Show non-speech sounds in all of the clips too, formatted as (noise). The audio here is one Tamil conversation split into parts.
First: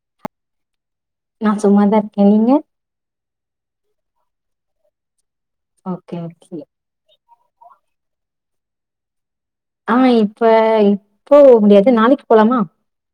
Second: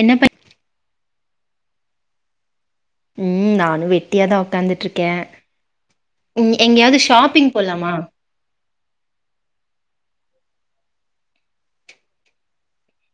என்ன பன் நா சும்மாதா இருக்கே நீங்க ம் நானு வெட்டியாதா உக்காந்துட்ருக்கே ஓகே ம் ஓகே எங்கயாது ஷாப்பிங் போலாமா ஆ இப்ப இப்போ முடியாது நாளைக்கி போலாமா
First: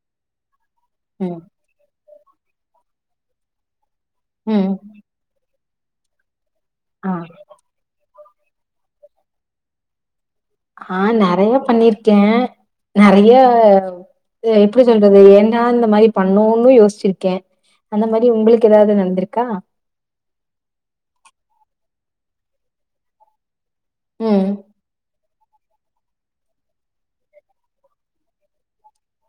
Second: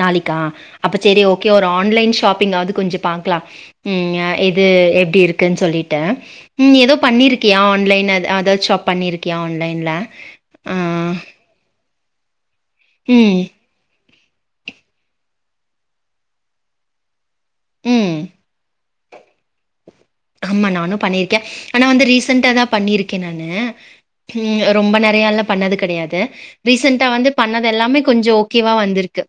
நாளிக்கா அப்ப செரி ம் ஓகே ஒரு ஆன்லைன் ஷ் ஷாப்பிங்கா அது கொஞ்ச பாக்கலா ம் அ இது ம் எப்டி இருக்குன்னு சொல்லிட் டேஷ் ம் ஏதோ ஆ பண்ணிருக்கியா ஆன்லைன் அது அத ஷாப் பண்ணிருக்கியா ஆன்லைன்ல ஆ நெறைய பண்ணிருக் க்கே நெறைய ம் இத எப்டி சொல்றது ஏந்தா இந்த மாரி பண்ணோன்னு யோசிச்சிருக்கே அந்த ம் மாதரி உங்களுக்கு ஏதாவது நடந் இருக்கா ன்ட்டாதா பண்ணியிருக்கே நானு ம் ரொம்ப நெறையால்ல பண்ணது கெடையாது ரீசண்டா வந்து பண்ணது எல்லாமே கொஞ்ச ஓகேவா வந்திருக்கு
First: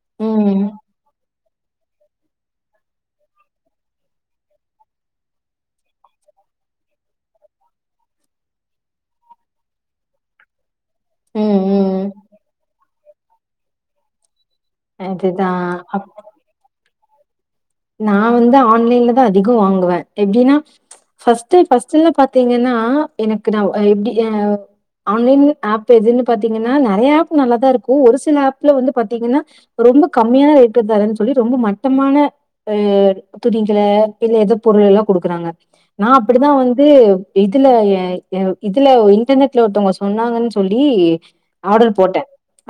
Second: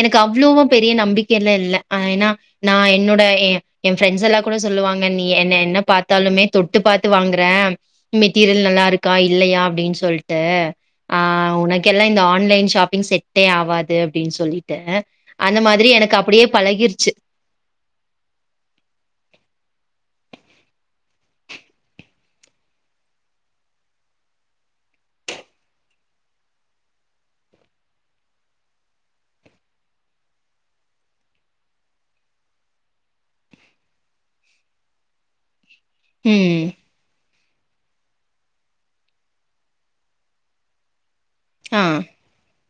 எனக்கு ம் அவ்ளோவா பெரிய நம்பிக் க்க எல்லா இல்ல ஆ ஏன்னா நா என்னோட ஏன் என் ப்ரெண்ட்ஸ் எல்லா கூட சொல்லுவாங் ம்மா நீ என்ன - என்ன பாத்தாலுமே தொட்டு பாத்து வாங்குற மெட்டீரியல் நல்லா இருக்கா இல்லையா அப்டின்னு சொல்ட்டு ஆ ம் உனக்கெல்லா ம் இந்த ஆன்லைன் ஷாப்பிங் செட் பே ஆவாது அப்டின்னு சொல்லி ட்டே அதுதா அந்த மாதிரி அப் எனக்கு அப்டியே பழகிருச்சு நா வந்து ஆன்லைன்லதா அதிகோ வாங்குவே எப்டின்னா ஃபஸ்ட் - ஃபஸ்ட்டுனு பாத்தீங்கன்னா எனக்கு நா எப்டி ஆ ஆன்லைன் ஆப் எதுன்னு பாத்தீங்கன்னா நெறைய ஆப் நல்லாதா இருக்கு ஒரு சில ஆப்ல வந்து பாத்தீங்கன்னா ரொம்ப கம்மியான ரேட்ல தரன்னு சொல்லி ரொம்ப மட்டமான ஆ துணிகள பின்ன ஏதோ பொருள் எல்லாம் குடுக்குறாங்க நா அப்டிதா ம் வந்து இதுல ஏ-ஏ இதுல இன்டர்நெட்ல ஒருத்தவங்க சொன்னாங்கன்னு சொல்லி ஆ ஆடர் போட்டே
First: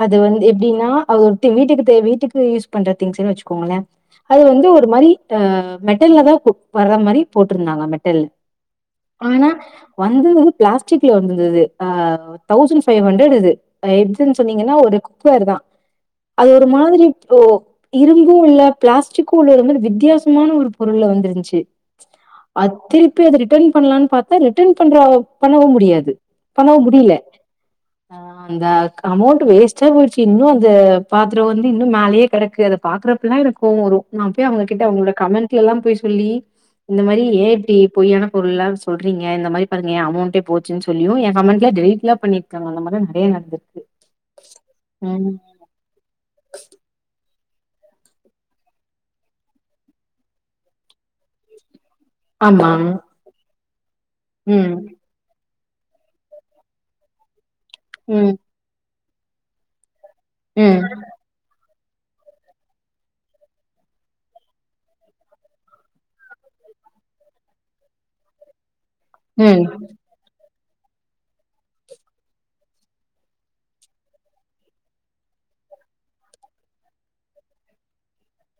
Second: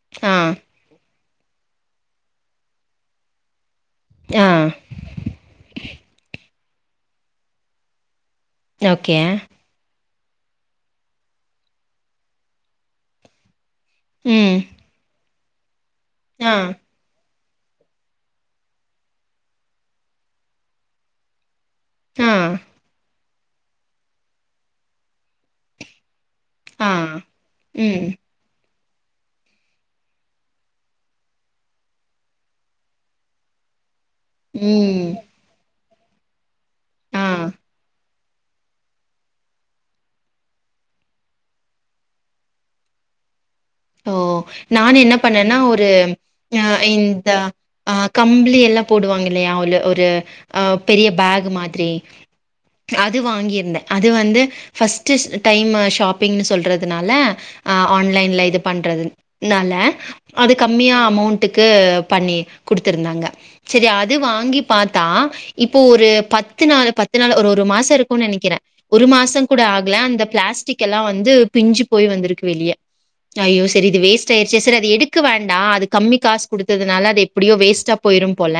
அது ஆ வந்து எப்டின்னா அது ஒரு த்து வீட்டுக்கு தே வீட்டுக்கு யூஸ் பண்ற திங்க்ஸ்னு வச்சுக்கோங்களே அது ஆ வந்து ஒரு மாரி ஆ மெட்டல்லதா க்கு வற மாரி போட்ருந்தாங்க மெட்டல் ஓகே ஆனா வந்துது பிளாஸ்டிக்ல வந்திருந்துது ஆ தௌசண்ட் ஃபைவ் ஹண்ட்ரட் அது எதுன்னு ம் சொன்னீங்கன்னா ஒருக் பேருதா அது ஆ ஒரு மாதிரி ஓ இரும்பும் இல்ல பிளாஸ்டிக்கும் இல்ல ஒரு மாரி வித்தியாசமான ஒரு பொருள்லா வந்துருச்சு ஆ அத்திரு (unintelligible) ரிட்டர்ன் பண்லான்னு பாத்தா ரிட்டர்ன் பண்ற பண்ணவு முடியாது பண்ணவு ஆ முடில ம் ஆ அந்த அமௌண்ட் வேஸ்ட்டா போயிடுச்சு இன்னு அந்த பாத்ரோ வந்து இன்னு மேலயே கெடக்கு அத பாக்குறப்பல்லா எனக்கு கோவோ வரு அப்யே அவங்க கிட்ட ம் அவங்களோட கமெண்ட்லலா போயி பிள்ளி இந்த ஆ மாரி ஏன் இப்டி பொய்யான பொருள்லா சொல்றீங்க இந்த மாரி பாருங்க அமௌண்ட்டே போச்சுன்னு சொல்லியு ஏன் கமெண்ட்லா டெலிட்லா பண்ணிருக்காங்க அந்த மாரி நெறைய நடந்திருக்கு ஓ நான் என்ன ம் பண்ணேன்னா ஒரு ஆ இந்த அ கம்ப்ளி எல்லா போடுவாங்க இல்லையா உள் ஒரு அ பெரிய பேக் மாதிரி ஆமா அது வாங்கியிருந்தே அது வந்து ம் ஃபஸ்ட்டு டைம் ஷாப்பிங்ன்னு சொல்றதுனால ஆ ம் ஆன்லைன்ல இது ன்றது நால அது ம் கம்மியா அமௌண்ட்டுக்கு பண்ணி குடுத்திருந்தாங்க சரி அது வாங்கி பாத்தா இப்போ ஒரு பத்து நாள்- பத்து நாள் ஒரு- ஒரு மாசம் இருக்குன்னு நெனைக்கிறே ஒரு மாசம் கூட ம் ஆகல அந்த பிளாஸ் த்திக்கி எல்லா வந்து பிஞ்சு போய் வந்திருக்கு வெளிய ஐயோ செரி இது வேஸ்ட் ஆயிருச்சே சரி அது எடுக்க வேண்டா அது கம்மி காசு குடுத்ததுனால அது எப்டியு வேஸ்ட்டா போயிரும் போல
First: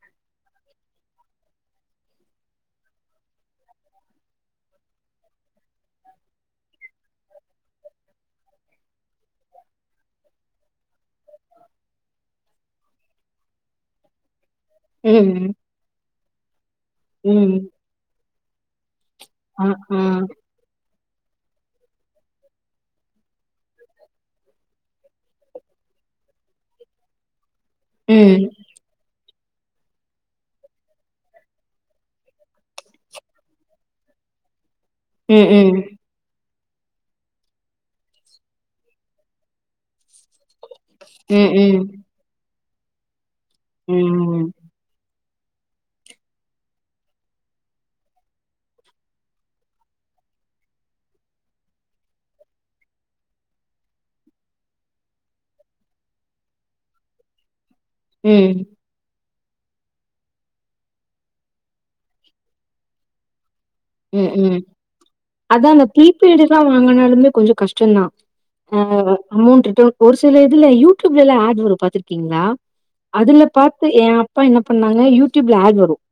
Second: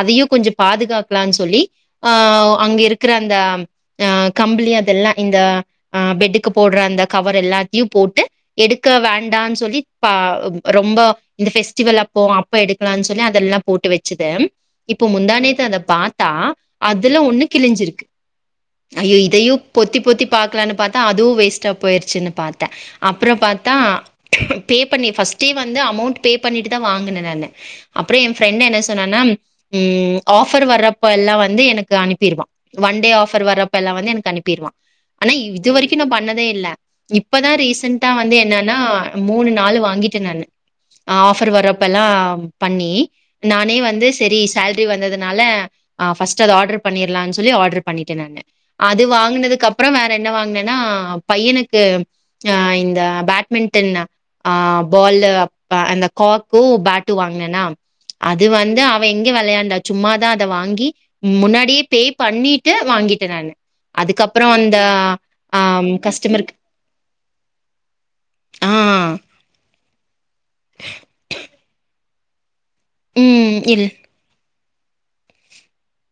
அதையு கொஞ்ச பாதுகாக்கலான்னு சொல்லி ஆ அங்க இருக்கிற அந்த ஆ கம்பிளி அதெல்லா இந்த ஆ பெட்டுக்கு போடுற அந்த கவர் எல்லாத்தையு போட்டு எடு க்க வேண்டான்னு சொல்லி பா ரொம்ப இந்த பெஃஸ்டிவல் அப்போ அப்ப எடுக்கலாம்னு சொல்லி அதெல்லா போட்டு வச்சது இப்ப முந்தா ம் நேத்து அத பாத் தா அதுல ஒண்ணு ம் கிழிஞ்சிருக்கு ஐயோ இதையோ ஆ ஆ பொத்தி- பொத்தி பாக்கலாம்னு பாத்தா த அதுவும் வேஸ்ட்டா போயிருச்சுன்னு பாத்த அப்புறோ பாத் தா பே பண்ணி ஃபர்ஸ்ட்டே வந்து அமௌண்ட் பே பண்ணிட்டு தா வாங்குனே நானு அப்புறோ என் ம் ஃப்ரெண்ட் என்ன சொன்னானா ம் ஆஃபர் வரப்பல்லா வந்து எனக்கு அனுப்பிருவான் ஒன் டே ஆஃபர் வரப்பல்லா வந்து எனக்கு அனுப்பிதருவான் ஆனா ம் இது ம் வரைக்கோ நா பண்ணதே இல்ல இப்பதா ரீசண்டா வந்து என்னன்னா மூணு நாளு வாங்கிட்டே நானு ம் ஆஃபர் ம் வரபெல்லாம் பண்ணி நானே வந்து செரி ம் சேலரி வந்தது னால ஹ ஃபர்ஸ்ட்டு அத ஆர்டரு பண்ணிடலானு சொல்லி ஆர்டர் பண்ணிட்டேன் நானு அது வாங்குனதுக்கு அப்ரோ வேற என்ன வாங்குன்னேன்னா பையனுக்கு ஹ இந்த அ பேட்மிண்டன் ஆ பால்லு அப் அந்த காக்கு பேட்டு வாங்குனேனா அது ம் வந்து அவ எங் (unintelligible) வெளையாண்ட சும்மாதா அத வாங்கி முன்னாடியே பே பண்ணிட்டு வாங்கிட்ட நானு ம் அதுக்கப்புறம் ம் அந்த அதா அந்த ஆம் ப்ரீபெய்ட் கஸ்டமருக்கு தா வாங்குனாலுமே கொஞ்சோ கஷ்டம் தா ஆ (unintelligible) ஒரு சில இதுல யூடியூப்லலா ஆட் வரும் பாத்திருக்கீங்ளா அதுல ம் பாத்து இல் என் அப்பா என்ன பண்ணாங்க யூடூப்ல ஆட் வரும்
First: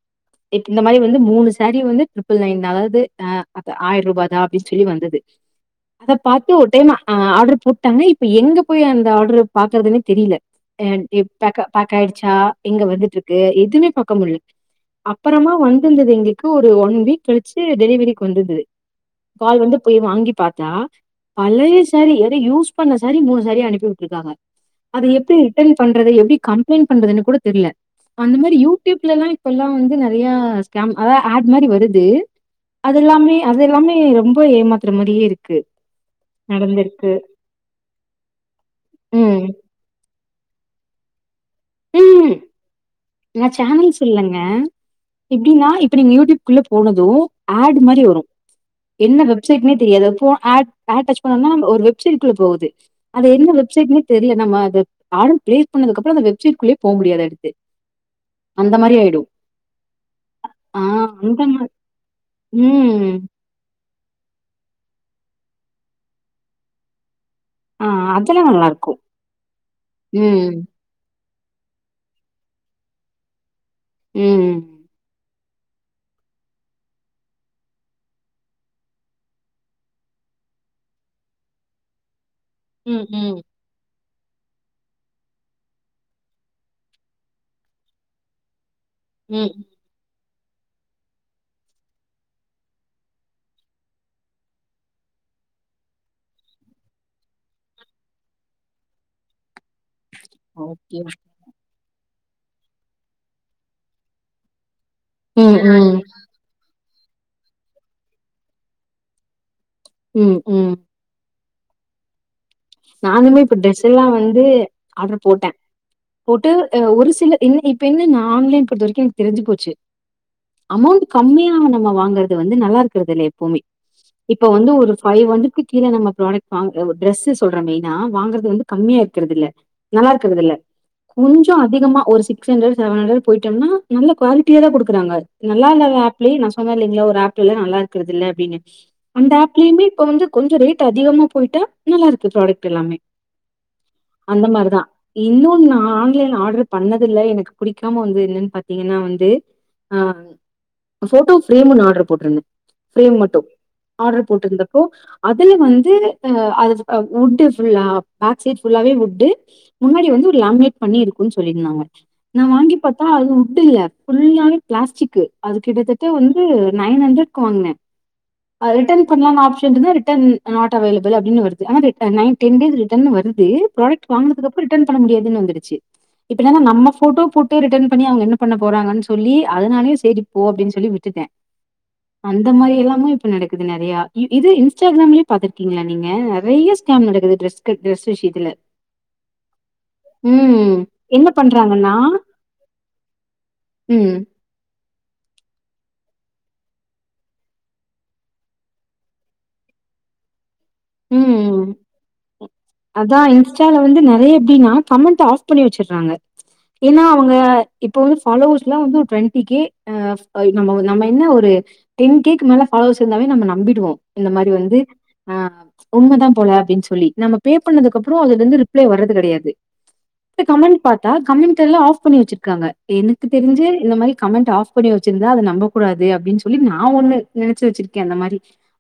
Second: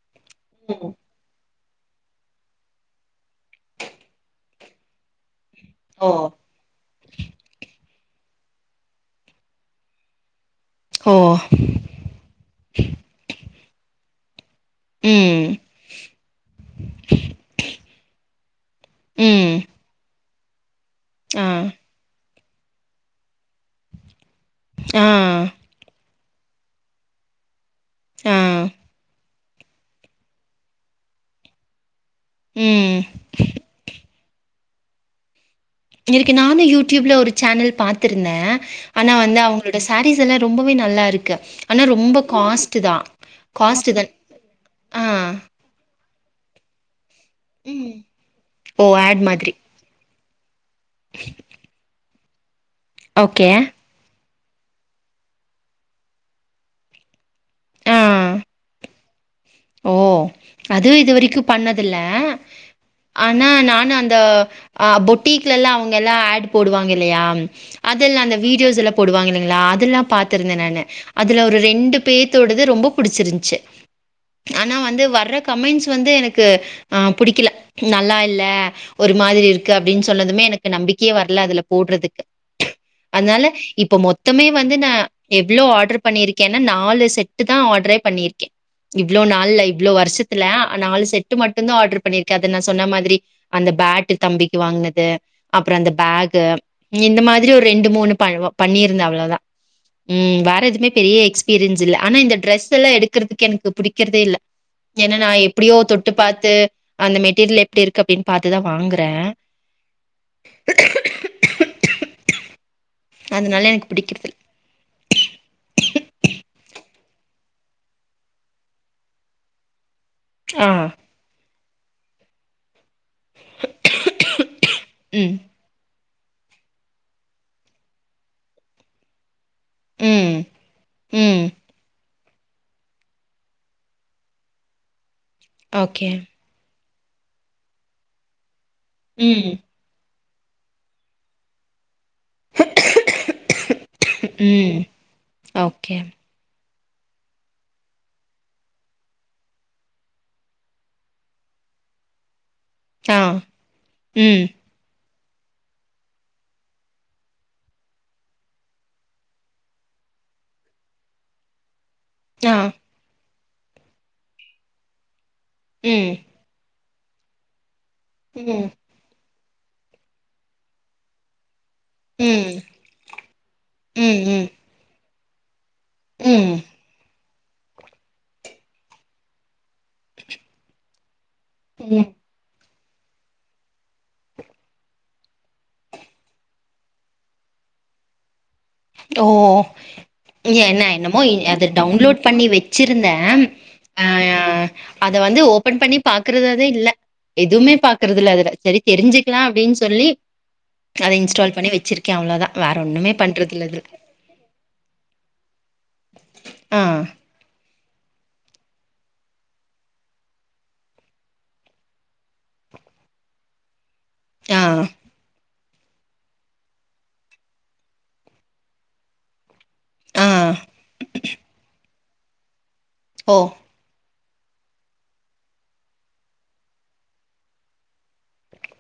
இப்ப இந்த ம். மாரி வந்து மூணுஸ் (unintelligible) வந்து இல்லைங் அதாவது ஹ அப் ஆயிர்ரூபா தா அப்டின்னு சொல்லி வந்துது ஓ. அத பார்த்து ஒரு டைம் ஆ ஆர்டர் போட்டாங்கனா இப் இப்ப எங்க போயி அந்த ஆர்டரு பாக்குறதுனே தெரில அண்ட் ஓ ப் பேக்க-பேக்காயிடுச்சா எங்க வந்துட்ருக்கு எதுமே க்கமுள்ள ம். அப்பறமா வந்திருந்தது எங்களுக்கு ஒரு ஒன் வீக் சே டெலிவெரி கொண்டுது ம். கால் வந்து போய் வாங்கி பாத்தா ஆ, பழைய சேரி எத் இது யூஸ் பண்ண சாரி மூணு சாரி அனுப்பி உட்ருக்காங்க அத ஆ, எப்டி ரிட்டர்ன் பண்றது எப்டி கம்ப்ளைண் பண்றதுன்னு கூட தெர்ல அந்த ஆ. மாரி யூடியூப்லல்லா இப்பல்லா வந்து நெறைய ஸ்கேம் அதா ஆட் மாரி வருத் தே ம். அதெல்லாமே- அதெல்லாமே ரொம் இப்ப ஏமாத்துற மாரியேருக்கு இன்னைக்கி நானு யூடியூப்ல ஒரு சேனல் பாத்திருந்தே ஆனா வந்து ம். அவங்களோட சாரீஸ் இதெல்லா ரொம்பவே நல்லாருக்கு ம் நா காஸ்ட் சேனல் தான். சொல்லங்க ஆ. எப்டின்னா இப்ப நீங்க யூடியூப்க்குள்ள போனது ஆட் ம். மாரி வரு ஓ! என்ன ஆட் மாதிரி. வெப்சைட்னே தெரியாது போ ஆட் ஆட் டச் பண்ணுனன்னா ஒரு வெப்சைட் க்குல போகுது அது என்ன ஓகே. வெப்சைட்னு தெரில நம்ம அது ஆட் பிளே பண்ணதுக்கப்புறம் அந்த வெப் சிற்குள்ளயே போமுடியாது அடுத் ஆ. (unintelligible) அந்த மாரி ஆயிடு ஓ ஆ அது இதுவரைக்கு அந்த மா பண்ணதில்ல ம். ஆனா நானு அந் ந்த ஆ பொட்டீக்லல்ல அவங்க எல்லா ஆட் போடுவாங்க இல்லையா ஆ அதெல்லா அந்த வீடியோஸ் நல்லாருக்கு. எல்லாம் போடுவாங்க இல்லைங்ளா அதெல்லா பாத்திருந்தே ம், நானு அதுல ஒரு ரெண்டு பேத்தோடது ரொம்ப புடிச்சிருந்துச்சு ஆனா ம். வந்து வர்ற கமெண்ட்ஸ் வந்து எனக்கு ஆ புடிக்கல நல்லா இல்ல ஒரு மாதிரி இருக்கு அப்படின் சொன்னதுமே எனக்கு நம்பிக்கையே வரல அதுல போடுறதுக்கு ம், ம், அதனால இப்ப மொத் மொத்தமே வந்து நான் எவ்ளோ ஆர்டர் பண்ணிருக்கேன்னா நாலு செட்டுதா ஆர்டரே பண்ணிருக்கே இவ்ளோ ம். நாள்ல இவ்ளோ வருஷத் த்துல நாலு செட்டு மட்டு்ந்தான் ஆர்டர் பண்ணிருக்கே அது நா சொன்ன மாதிரி அந்த பேட்டு தம்பிக்கு வாங்குனது அப்றோ அந்த பேகு இந்த மாதிரி ஒரு ரெண்டு மூணு ப பண்ணியிருந்தே அவ்ளவுதா உம் வேற எதுமே ஓகே. பெரிய எக்ஸ்பீரியன்ஸ் தில்ல ஆனா இந்த டிரெஸ்ஸெல்லா எடுக்குறதுக் க்கு எனக்கு பிடிக்கறதே இல்ல என்னனா ம், எப்டியோ ம், தொட்டு பாத்து அந்த மெட்டீரியல் எப்டி இருக்கு அப்டின்னு பாத்துதா வாங்கறே ம் ம் நானுமே இப்ப அதனால ட்ரெஸ் எனக்கு எல்லா பிடிக்கிறது வந்து ஆர்டர் போட்டேன் போட்டு ஆ ஒரு ஸ் இல்ல இன் இப்ப என்னன்னா ஆன்லைன் பொறுத்த வரைக்கு எனக்கு தெரிஞ்சு போச்சு ஆ அமௌண்ட் கம்மியான நா வாங்குறது வந்து நல்லா இருக்கு ருக்கறதில்ல எப்பவுமே இப்ப வந்து ஒரு ஃபைவ் ம் ஹண்ட்ரெட்க்கு கீழ நம்ம புராடக்ட் வாங்கி ஆ டிரெஸ்ஸஸ் சொல்ற மெய்னா வாங்குறது வந்து கம்மியா இருக்குறது இல்ல ம் நல்லாருக்குறது இல்ல, ம் கொஞ்சோ அதிகமா ஒரு சிட் சிக்ஸ் ஹண்ட்ரட் செவன்ஹண்ட்ரட் போயிட்டோம்னா நல்ல குவாலிட்டியாதா குடுக்குறாங்க நல்லா இல்லாத ஓகே ஆப்லயு நான் சொன்னே இல்லைங் இல்ல ஒரு ஆப்புல நல்லா இருக்குரது இல்ல அப்டின்னு அந்த ம் ஆப்லயுமே இப்ப வந்து கொஞ்ச ரேட் அதிகமா போயிட்டா நல்லாருக் (unintelligible) ப்ராடக்ட் எல்லாமே அந்த ம் மாரிதா இன்னு நா ஓகே ஆன்லைன் ஆர்டர் பண்ணது இல்ல எனக்கு பிடிக்காம வந்து என்னன்னு பாத்தீங்கன்னா வந்து ஆ ஃபோட்டோ ஃபிரேம் ஒண்ணு ஆர்டர் போட்டருந்தே ஃபிரேம் ஆ மட்டு ஆர்டர் ம் போட்ருந்தப்போ அதுல வந்து ஆ அத் அ வுட் ஃபுல்லா பேக் சைட் ஃபுல்லாவே வுட்டு முன்னாடி வந்து ஒரு லேமனேட் பண்ணி இருக்குன்னு சொல்லிருந்தாங்க நா ஆ வாங்கிப் பாத்தா அதுவு வுட் இல்ல புல்லாவே பிளாஸ்டிக்கு அது கிட்டதட்ட ம் வந்து நைன் ஹண்ட்ரட்க்கு வாங்குனே ம் அது ரிட்டன் பண்லான்னு ஆப்ஸ் ரிட்டன் இருந்தா ரிட்டன் நாட் அவைலபிள் அப்டின்னு வருது து ஆனா ரிட் ஆ நைன் டென் ம் டேஸ் ரிட்டர்ன்னு வருது ப்ராடக்ட் ம் வாங்குனதுக்கு ம் அப்றோ ரிட்டன் பண்ண முடியாது (unintelligible) வந்துடுச்சு இப்ப ம் என்னன்னா நம்ம ஃபோட்டோ போட் ட்டு ரிட்டன் பண்ணி அவங்க என்ன பண்ணப் போறாங்கன்னு சொல்லி அதனாலயே சேரி போ அப்டின்னு சொல்லி விட் ட்ருக்கேன் ம் அந்த மாரி எல்லா இது மாரி இப்ப நடக்குது நெறையா இது இன்ஸ்டாகிராம்லயு பாத்துருக்கீங்களா நீங்க நெறைய ஸ்கேம் நடக்குது டிரெஷ்கு டிரெஸ் விஷயத்துல ஓ ம் என்ன என்னமோ அது பண்றாங்கன்னா டவுன்லோட் பண்ணி வச்சிருந்தேன் ம் அஹ் அத வந்து ஓப்பன் பண்ணி பாக்குறதாவே இல்ல எதுவுமே பாக்குறதுல்ல அதுல சரி தெரிஞ்சுக்கலாம் அப்டின்னு சொல்லி அத இன்ஸ்டால் ம் பண்ணி வச்சிருக்கேன் அவ்ளோதான் வேற ஒண்ணுமே பண்றத் ஸ்டால வந்து நெறைய எப்டின்னா கமெண்ட் ஆஃப் பண்ணி வச்சற்றாங்க ஆ ஏன்னா அவங்க ப்ப இப்ப வந்து பாலோவர்ஸ்லாம் வந்து ட்வெண்டி கே ஹ நம்ம-நம்ம என்ன ஒரு டென் கேக்கு மேல ஃபாலோவர்ஸ் இருந்தாலே நம்ம நம்பிடுவோ இந்த மாரி ஆ வந்து ஆஹ் உண்மதான் போல அப்டின் சொல்லி நம்ம பே பண்ணதுக்கப்புறம் அதுலருந்து ரிப்ளை வரது கெடையாது ஆ கமெண்ட் பாத்தா கமெண்ட் எல்லாம் ஆஃப் பண்ணி வச்சிருக்காங்க எனுக்கு ஓ தெரிஞ்சு இந்த மாரி கமெண்ட் ஆஃப் பண்ணி வச்சிருந்தா அத நம்பக்க கூடாது அப்டின் சொல்லி நான் ஒன்னு நெனைச்சு வச்சிருக்கேன் அந்த மாரி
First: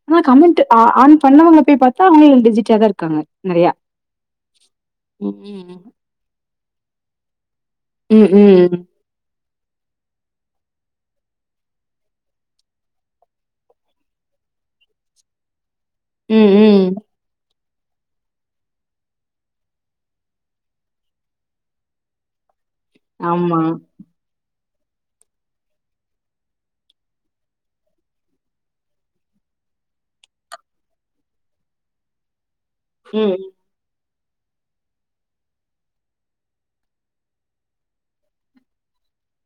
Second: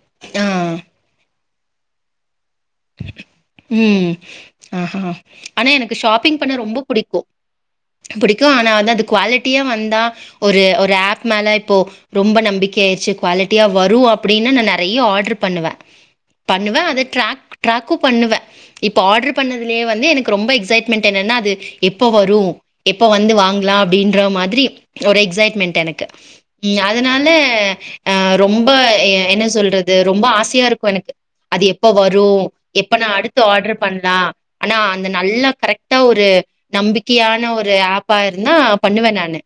ஆனா கமெண்ட் ஆ ஆன் பண்ணவங்க (unintelligible) (unintelligible) உம் ஆஹ்ஹா ஆனா ம். எனக்கு ஷாப்பிங் பண்ண -ரொம்பப் புடிக்கும் ம், புடிக்கும் ஆனா ம். அந்த அது குவாலிட் டியா வந்தா ஒரு -ஒரு ஆப் மேல இப்போ ரொம்ப நம்பிக்க ஆய்ருச்சு குவாலிட்டியா வரும் அப்படின்ன நா நெறைய ஆர்டர் பண்ணுவ ம், பண்ணுவ ம். அத ட்ராக் ட்ராக்கும் பண்ணுவே இப்போ ஆட்ரு பண்ணதுலயே வந்து எனக்கு ரொம்ப எக்ஸைட்மெண்ட் என்னன்னா அது எப்போ வரும் எப்ப வந்து ஆமா. வாங்லாம் அப்டின்ற மாதிரி ஒரு எக்ஸைட்மென்ட் எனக்கு ம் அதனால அஹ் ரொம்ப என்ன சொல்றது ரொம்ப ஆசையா இருக்கும் எனக்கு அது எப்ப வரும் எப்ப நா ம். அடுத்து ஆட்ர் பண்லாம் ஆனா அந்த நல்ல கரெக்ட்டா ஒரு நம்பிக்கையான ஒரு ஆப்பா இருந்தா பண்ணுவேன் நானு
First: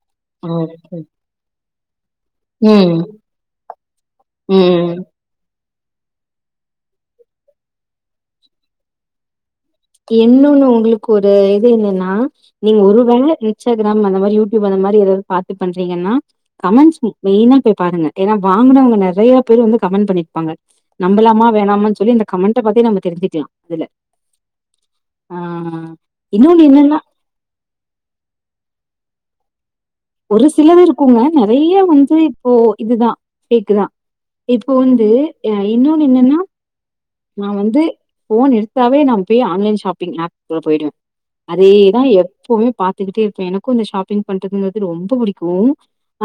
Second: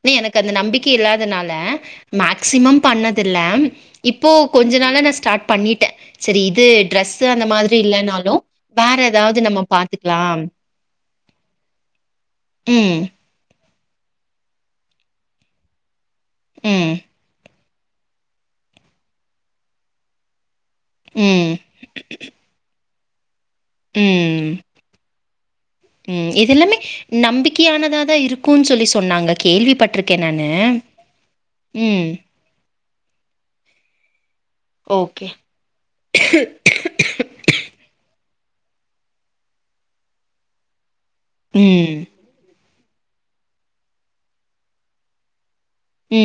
(unintelligible) எனக்கு அந்த நம்பிக்க ஓகே. இல்லாதனால மேக்சிமம் ம், பண்ணதில்ல இப்போ கொஞ்ச ம். நாள நான் ஸ்டார்ட் பண்ணிட் ட்ட சரி இது ட்ரெஸ் (unintelligible) அந்த மாதிரி இல்லனாலும் வேற எதாவது நம்ம பாத்துக்கலாம். என்னன்னு உங்களுக்கு ஒரு இது என்னன்னா நீங்க ம், ஒரு வேல இன்ஸ்டாக்ராம் அந்த மாரி யூடியூப் அந்த மாரி எதாவது பாத்து பண்றீங்கன்னா கமெண்ட்ஸ் ம் மெய்னா கேக் பாருங்க ஏனா வாங்குனவங்க நெறைய பேரு வந்து கமெண்ட் பண்ணிருப்பாங்க ம், நம்பளமா வேணாமன்னு சொல்லி இந்த கமெண்ட பாத்தே நம்ம தெரிஞ்சிக்கலா ம் ஆ ம் இன்னொன்னு இதெல்லாமே என்னன்னா நம்பிக்கையானதா தா இருக்கும்னு சொல்லி சொ சொன்னாங்க கேள்விப்பட் ஒரு சிலதுயிருக்கோங்க நெறைய ம். வந்து இப்போ இதுதா ஃபேக்கு தான் இப்போ வந்து ஓகே. இன்னோன்னு என்னன்னா நா வந்து போன் எடுத்தாவே நா போய் ஆன்லைன் ஷாப்பிங் ஆப்குள்ள போயிடுவே அதேதா ம். எப்பவும் பார்த்துக்கிட்டே இருக்கே எனக்கு இந்த ஷாப்பிங் பண்றது (unintelligible) ரொம்ப புடிக்கோ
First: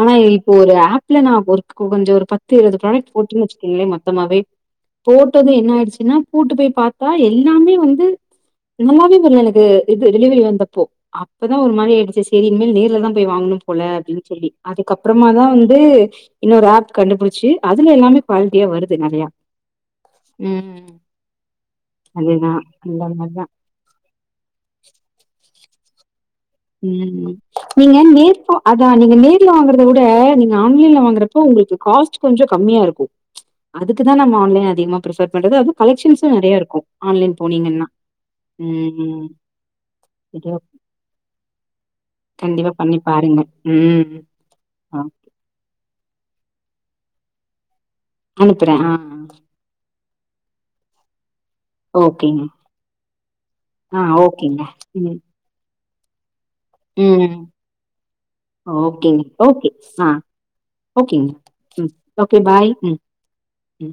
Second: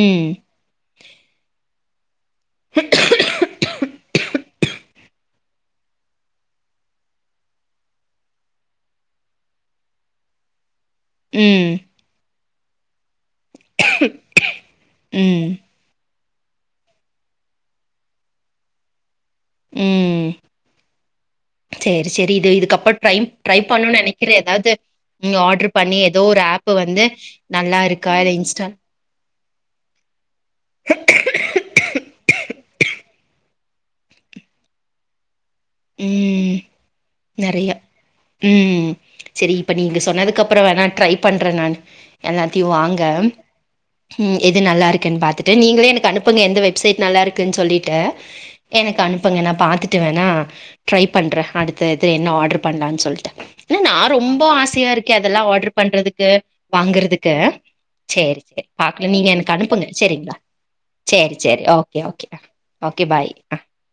ஆனா இப்போ ஒரு ஆப்ல நா ஒர்க் (unintelligible) பத்து இருவது ப்ராடக்ட் போட்டன்னு வச்சிக்கீங்களே மொத்தமாவே போட்டது என்ன ஆயிடுச்சுன்னா கூட்டு போய் பார்த்தா எல்லாமே வந்து நல்லாவே வரல எனக்கு இது டெலிவரி வந்தப்போ அப்பதா ஒரு ம். மாரி ஆடுச்சு ஸ் செரி இனிமேல் நேர்ல தா போய் வாங்கனும் போல அப்டின்னு சொல்லி அதுக்கப்புறமா தா ம். வந்து இன்னொரு ஆப் கண்டுபிடிச்சு அதுல எல்லாமே க்வாலிட்டியா வருது நறையா ம் செரி-செரி இது அதேதா இதுக்கப்புறோ அந்த மாரிதா ட்ரை பண்ணநோன்னு நினைக்கிற ஏதாவது ஆர்டரு பண்ணியத் ம் நீங்க இல்ல நேர்ல இன்ஸ்டால் அதா நீங்க நேர்ல வாங்குறதவிட நீங்க ஆன்லைன்ல வாங்குறப்போ உங்களுக்கு காஸ்ட் கொஞ்சோ கம்மியாயிருக்கோ அதுக்குதா நம்ம ஆன்லைன்ன அதிகமா ப்ரிபர் (unintelligible) கலெக்க்ஷன்ஸ்யும் நெறையா ம். இருக்கு ஆன்லைன் நெறைய. போனீங்கனா ம். சரி இப்ப நீங்க சொன்னதுக்கு அப்புறம் வேணா (unintelligible) எல்லாத்தையும் வாங்க ம் எது ஆ நல்லாருக்குன் பாத்துட்டு நீங்களே எனுக்கு அனுப்புங்க எந்த வெப்சைட் நல்லாருக்குன்னு சொல்லிட்டு அனுப்புறே (unintelligible) ஆ எனுக்கு அனுப்புங்க நா பாத்துட்டுவேணா ட்ரை பண்ற அடுத்தது என்ன ஓகேங்க ஆர்டர் பண்ணலாம்னு சொல்லிடு நா ஆ ரொம்ப ஓகேங்க ஆசையா இருக்கே ம் அதெல்லா ஆர்டர் பண்றதுக்கு வாங்குறதுக்கு ம் செரி செரி பாக்கலா ஓகேங்க நீங்க எனுக்கு ஓகே அனுப்புங்க ஆ செரிங்களா ஓகேங்க செரி செரி ம் ஓகே ஓகே பாய் ம் ஓகே பாய் ஆ ம்